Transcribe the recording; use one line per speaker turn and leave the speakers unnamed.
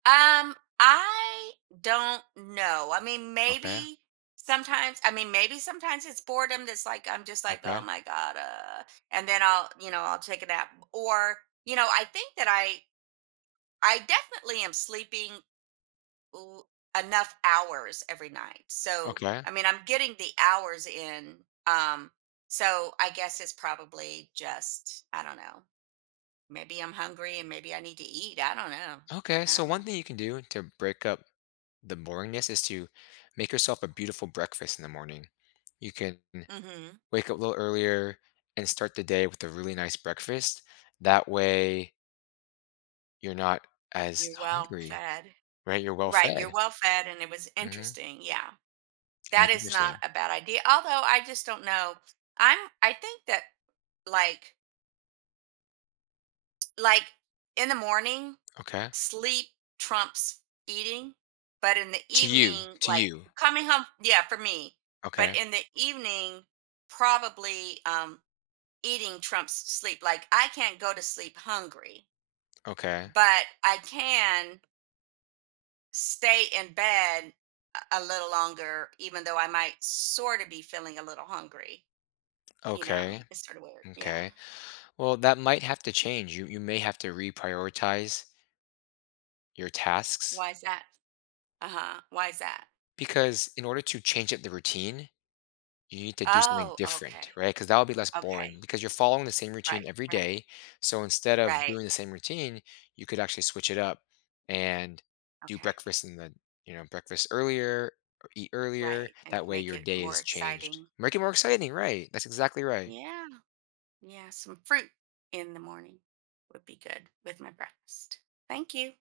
Um, I don't know, I mean,
Okay.
maybe sometimes I mean, maybe sometimes it's boredom that's like I'm just like "Oh
Okay.
my God, uh" and then I'll you know, I'll take a nap. Or, you know, I think that I I definitely am sleeping l enough hours every night. So, I
Okay.
mean, I'm getting the hours in, um, so I guess it's probably just, I don't know. Maybe I'm hungry and maybe I need to eat. I don't know.
Okay.
I
So
don't
one
know.
thing you can do to break up the boringness is to make yourself a beautiful breakfast in the morning. You can n
Mhm.
wake up a little earlier and start the day with a really nice breakfast. That way you're not as
You're well
hungry,
fed.
right? You're well
Right, you're
fed.
well fed, and it was
Mhm.
interesting. Yeah. That
That's
is not
interesting.
a bad idea. Although, I just don't know. I'm I think that, like Like in the morning,
Okay.
sleep trumps eating, but in the
To you.
evening,
To
like,
you.
coming home yeah, for me. But
Okay.
in the evening probably, um, eating trumps s sleep. Like, I can't go to sleep hungry
Okay.
but I can stay in bed, uh, a little longer even though I might sorta be feeling a little hungry. You know,
Okay.
it's sorta weird. Yeah.
M'kay. Well, that might have to change. You you may have to reprioritize your tasks.
Why's that? Uh-huh, why's that?
Because in order to change up the routine, you need to do something
Oh, okay.
different, right? 'Cause that'll be less boring
Okay.
because you're following the same routine
Right.
every
Right.
day, so instead of
Right.
doing the same routine, you could actually switch it up and do
Okay.
breakfast and then you know, breakfast earlier or eat earlier.
Right, and
That way
make
your
it
day
more
is changed.
exciting.
Make it more exciting, right. That's exactly right.
Yeah. Yeah, some fruit in the morning would be good with my breakfast. Thank you.